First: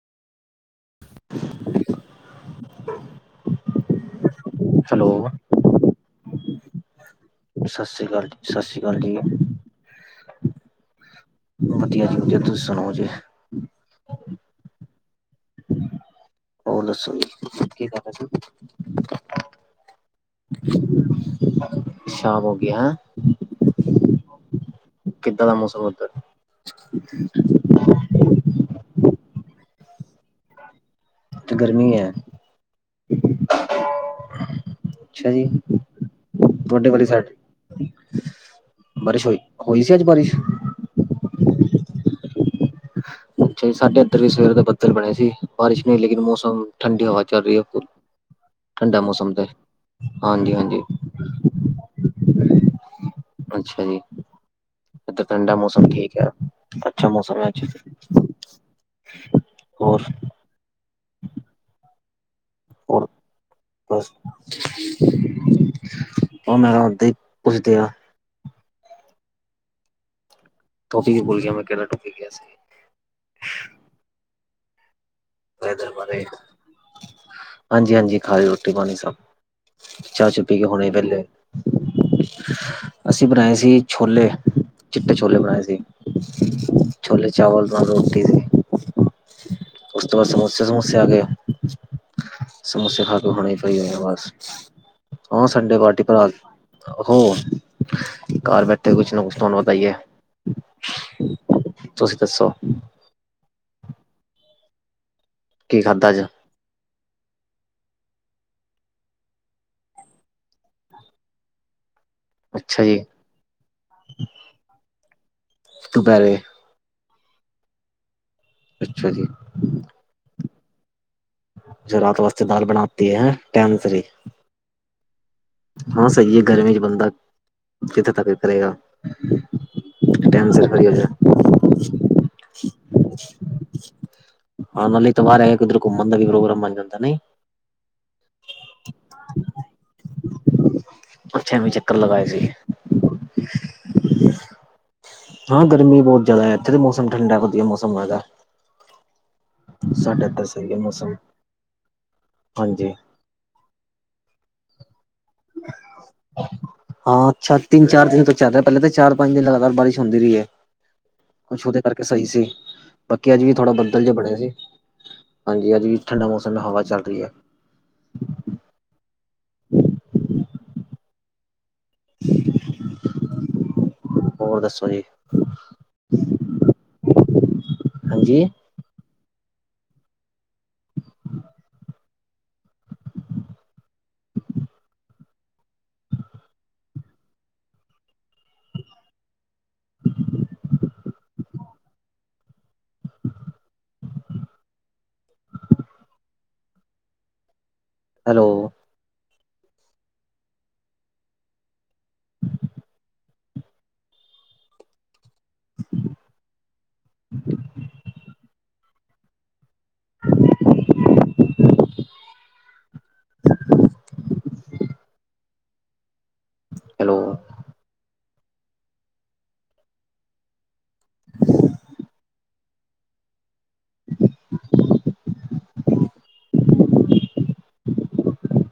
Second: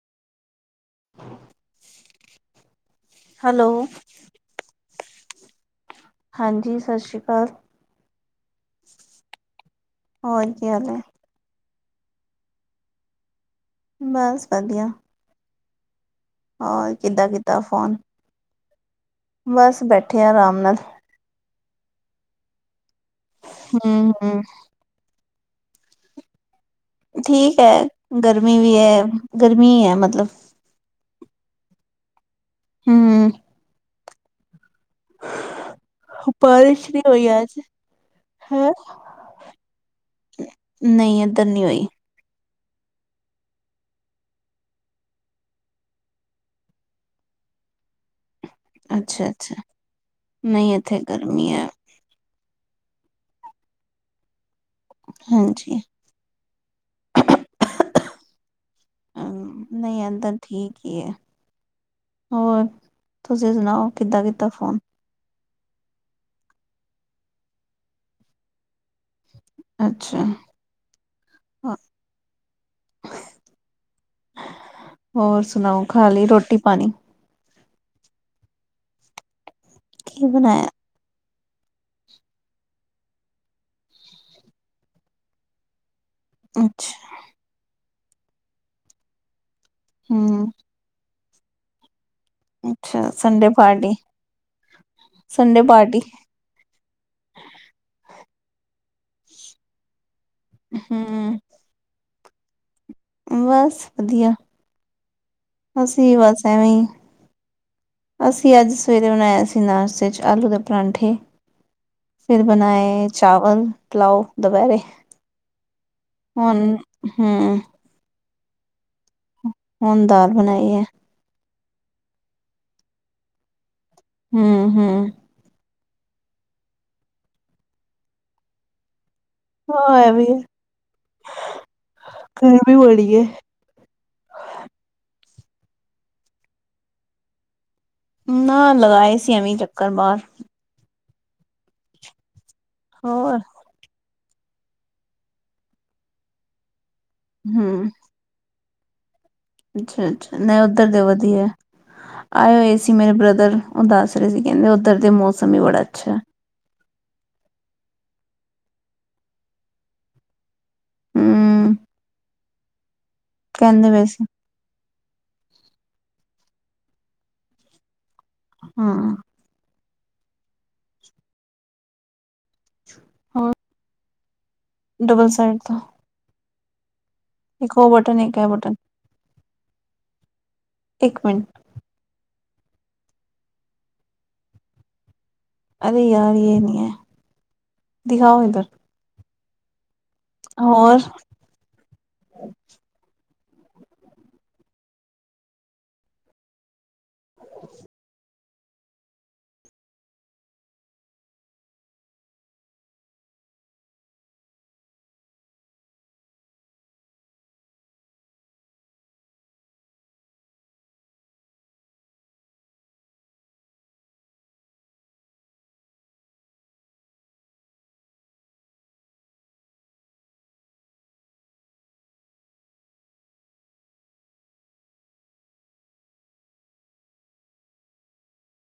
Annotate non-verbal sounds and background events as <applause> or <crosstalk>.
<inaudible> Hello. Hello. ਹਾਂਜੀ, ਸਤਿ ਸ਼੍ਰੀ ਅਕਾਲ। ਸਤਿ ਸ੍ਰੀ ਅਕਾਲ, ਸਤਿ ਸ਼੍ਰੀ ਅਕਾਲ ਜੀ। ਹੋਰ ਕੀ ਹਾਲ ਐ? ਵਧੀਆ ਜੀ ਵਧੀਆ ਤੁਸੀ ਸੁਣਾਓ ਜੀ। ਬਸ ਵਧੀਆ। ਹੋਰ ਦੱਸੋ ਕਿੱਦਾਂ ਜੀ, ਕੀਤਾ ਕੀ ਫੋਨ ਕਰਰੇ ਸੀ? ਬਸ, ਬੈਠੇ ਆਂ ਅਰਾਮ ਨਾਲ। ਸ਼ਾਮ ਹੋ ਗੀ ਹੈਂ। ਹੂੰ ਹੂੰ। ਕਿੱਦਾਂ ਦਾ ਮੌਸਮ ਓਧਰ? ਠੀਕ ਐ। ਗਰਮੀ ਵੀ ਐ ਗਰਮੀ ਐ ਮਤਲਬ। ਤੇ ਗਰਮੀ ਐ। ਹੂੰ। ਅੱਛਾ ਜੀ। ਤੁਆਡੇ ਬਾਰਿਸ਼ ਨਹੀਂ ਵਾਲੀ ਹੋਈ ਸੈਡ ਅੱਜ ਹੈਂ ਬਾਰਿਸ਼ ਹੋਈ। ਹੋਈ ਸੀ ਅੱਜ ਬਾਰਿਸ਼? ਨਈ ਏਧਰ ਨੀ ਹੋਈ। ਅੱਛਾ ਜੀ, ਸਾਢੇ ਏਧਰ ਵੀ ਸਵੇਰ ਦੇ ਬਦਲ ਬਣੇ ਸੀ ਬਾਰਿਸ਼ ਨੀ ਲੇਕਿਨ ਮੌਸਮ ਠੰਡੀ ਹਵਾ ਚੱਲ ਰੀਏ ਖੂਬ। ਠੰਡਾ ਅੱਛਾ ਮੌਸਮ ਤੇ ਅੱਛਾ ਹਾਂਜੀ ਨਹੀਂ ਹਾਂਜੀ। ਇੱਥੇ ਗਰਮੀ ਹੈ ਅੱਛਾ ਜੀ। ਏਦਰ ਠੰਡਾ ਹਾਂਜੀ ਮੌਸਮ ਠੀਕ ਐ। ਅੱਛਾ ਮੌਸਮ ਐ ਅੱਜ। ਅ ਨਈ ਹੋਰ ਏਧਰ ਠੀਕ ਈ ਏ। ਹੋਰ ਬਸ। ਕਿੱਦਾਂ ਕੀਤਾ ਫੋਨ ਓ ਮੈਂ ਓਦਾਂ ਈ ਪੁੱਛਦੇ ਆ। ਅੱਛਾ। ਟੋਪਿਕ ਈ ਭੁਲ ਗੇਆ ਮੈਂ ਕੇੜਾ ਟੋਪੀਕ ਲੇਆ ਸੀ। ਹੋਰ ਸੁਨਾਓ ਖਾ ਲਈ ਰੋਟੀ ਪਾਣੀ ਹਾਂਜੀ ਹਾਂਜੀ, ਖਾਲੀ ਰੋਟੀ ਪਾਣੀ ਸਭ। ਕੀ ਚਾ ਚੁ ਪੀ ਕੇ ਬਣਾਇਆ ਹੋਣੀ ਵੇਲੇ। ਅਸੀ ਬਨਾਏ ਸੀ ਛੋਲੇ, ਚਿੱਟੇ ਛੋਲੇ ਬਣਾਏ ਸੀ। ਅੱਛਾ ਛੋਲੇ ਚਾਵਲ ਨਾਲ ਰੋਟੀ ਸੀ। ਓਸ ਤੋਂ ਬਾਦ ਹਮ ਸਮੋਸੇ ਸਮੂਸੇ ਆ ਗਏ। ਅੱਛਾ ਸਮੋਸੇ ਖਾ ਕੇ ਸੰਡੇ ਹੋਣੇ ਹੀ ਪਾਈ ਪਾਰਟੀ ਹੋ ਬਸ, ਹ ਸੰਡੇ ਪਾਰਟੀ ਭਰਾ ਹੋ ਘਰ ਬੈਠੇ ਕੁਛ ਨਾ ਕੁਛ ਤਾਨੂੰ ਬਤਾਈਏ। ਹੂੰ ਤੁਸੀ ਦੱਸੋ? ਬਸ ਵੱਧੀਆ। ਕੀ ਅਸੀ ਖਾਧਾ ਵੀ ਅੱਜ ਬਸ ਐਵੇਂ ਅਸੀਂ ਅੱਜ ਸਵੇਰੇ ਬਣਾਇਆ ਸੀ ਨਾਸ਼ਤੇ 'ਚ ਆਲੂ ਦੇ ਪਰੋਂਠੇ। ਫਿਰ ਅੱਛਾ ਜੀ ਬਣਾਏ ਚਾਵਲ ਪਲਾਓ ਦੁਪੈਰੇ, ਦੁਪਹਿਰੇ ਹੁਣ ਹੂੰ ਅੱਛਾ ਜੀ। ਹੁਣ ਦਾਲ ਬਣਾਈ ਆ। ਜੋ ਰਾਤ ਵਾਸਤੇ ਦਾਲ ਬਣਾਤੀ ਹੈ ਟਾਇਮ ਸਿਰੇ ਹੂੰ-ਹੂੰ। ਹਾਂ ਸਹੀ ਆ ਗਰਮੀ ਚ ਬੰਦਾ, ਕਿੱਥੇ ਤੱਕ ਵੀ ਕਰੇਗਾ। ਹਾਂ ਐ ਵੀ ਹੈ। ਦੋ ਸਿਰਫ ਹੋ ਗੇਆ। ਗਰਮੀ ਬੜੀ ਹੈ ਹਾਂ ਨਾਲੇ ਇਤਵਾਰ ਐ ਕਿੱਧਰੇ ਘੁੰਮਣ ਦਾ ਵੀ ਪ੍ਰੋਗਰਾਮ ਬਣ ਜਾਂਦਾ ਨੇ। ਨਾ ਲਗਾ ਆਈ ਸੀ ਐਵੇਂ ਚੱਕਰ ਬਾਰ ਅੱਛਾ ਐਵੀਂ ਚੱਕਰ ਲਗਾਏ ਸੀ। ਹੋਰ ਹਾਂ ਗਰਮੀ ਬੋਤ ਜ਼ਾਦਾ ਇੱਥੇ ਵੀ ਮੌਸਮ ਠੰਡਾ ਵੱਧੀਆ ਹੂੰ ਮੌਸਮ ਹੈਗਾ। ਅੱਛਾ ਸਾਡੇ -ਅੱਛਾ ਇੱਧਰ ਨਾਂ ਸਹੀ ਹੈ ਓਧਰ ਦਾ ਮੌਸਮ ਵਧੀਆ, ਆਏ ਹੋਏ ਹਾਂਜੀ ਸੀ ਮੇਰੇ ਬ੍ਰਦਰ ਓ ਦੱਸ ਰਏ ਸੀ ਕੇਂਦੇ ਓਧਰ ਦੇ ਮੌਸਮ ਬੜਾ ਅੱਛਾ। ਹਾਂ ਅੱਛਾ ਤਿੰਨ -ਚਾਰ ਦਿਨ ਤੋਂ ਚੱਲ ਰੇਆ ਪੇਲੇ ਤਾਂ ਚਾਰ -ਪੰਜ ਦਿਨ ਲਗਾਤਾਰ ਬਾਰਿਸ਼ ਹੁੰਦੀ ਰਈ ਏ। ਕੁਛ ਹੂੰ ਓਦੇ ਕਰਕੇ ਸਹੀ ਸੀ, ਬਾਕੀ ਅੱਜ ਵੀ ਥੋੜ੍ਹਾ ਕਹਿੰਦੇ ਪਏ ਬੱਦਲ ਜੇ ਬਣੇ ਸੀ। ਹਾਂਜੀ ਅੱਜ ਵੀ ਠੰਡਾ ਮੌਸਮ ਹਵਾ ਚੱਲ ਰਈ ਐ। ਹਾਂ ਹੋਰ? ਹੋਰ ਦੱਸੋ? ਜੀ ਡਬਲ ਸਾਈਡ ਤੋਂ <inaudible> ਇੱਕ ਓ ਬਟਨ ਏ ਇੱਕ ਹਾਂਜੀ ਏ ਬਟਨ ਇੱਕ ਮਿੰਟ ਅਰੇ ਯਾਰ ਯੇ ਨੀ ਆ ਦਿਖਾਓ ਏਧਰ। ਹੋਰ? ਅੱਛਾ। <inaudible> Hello <inaudible> <inaudible> <inaudible> hello <inaudible> <inaudible>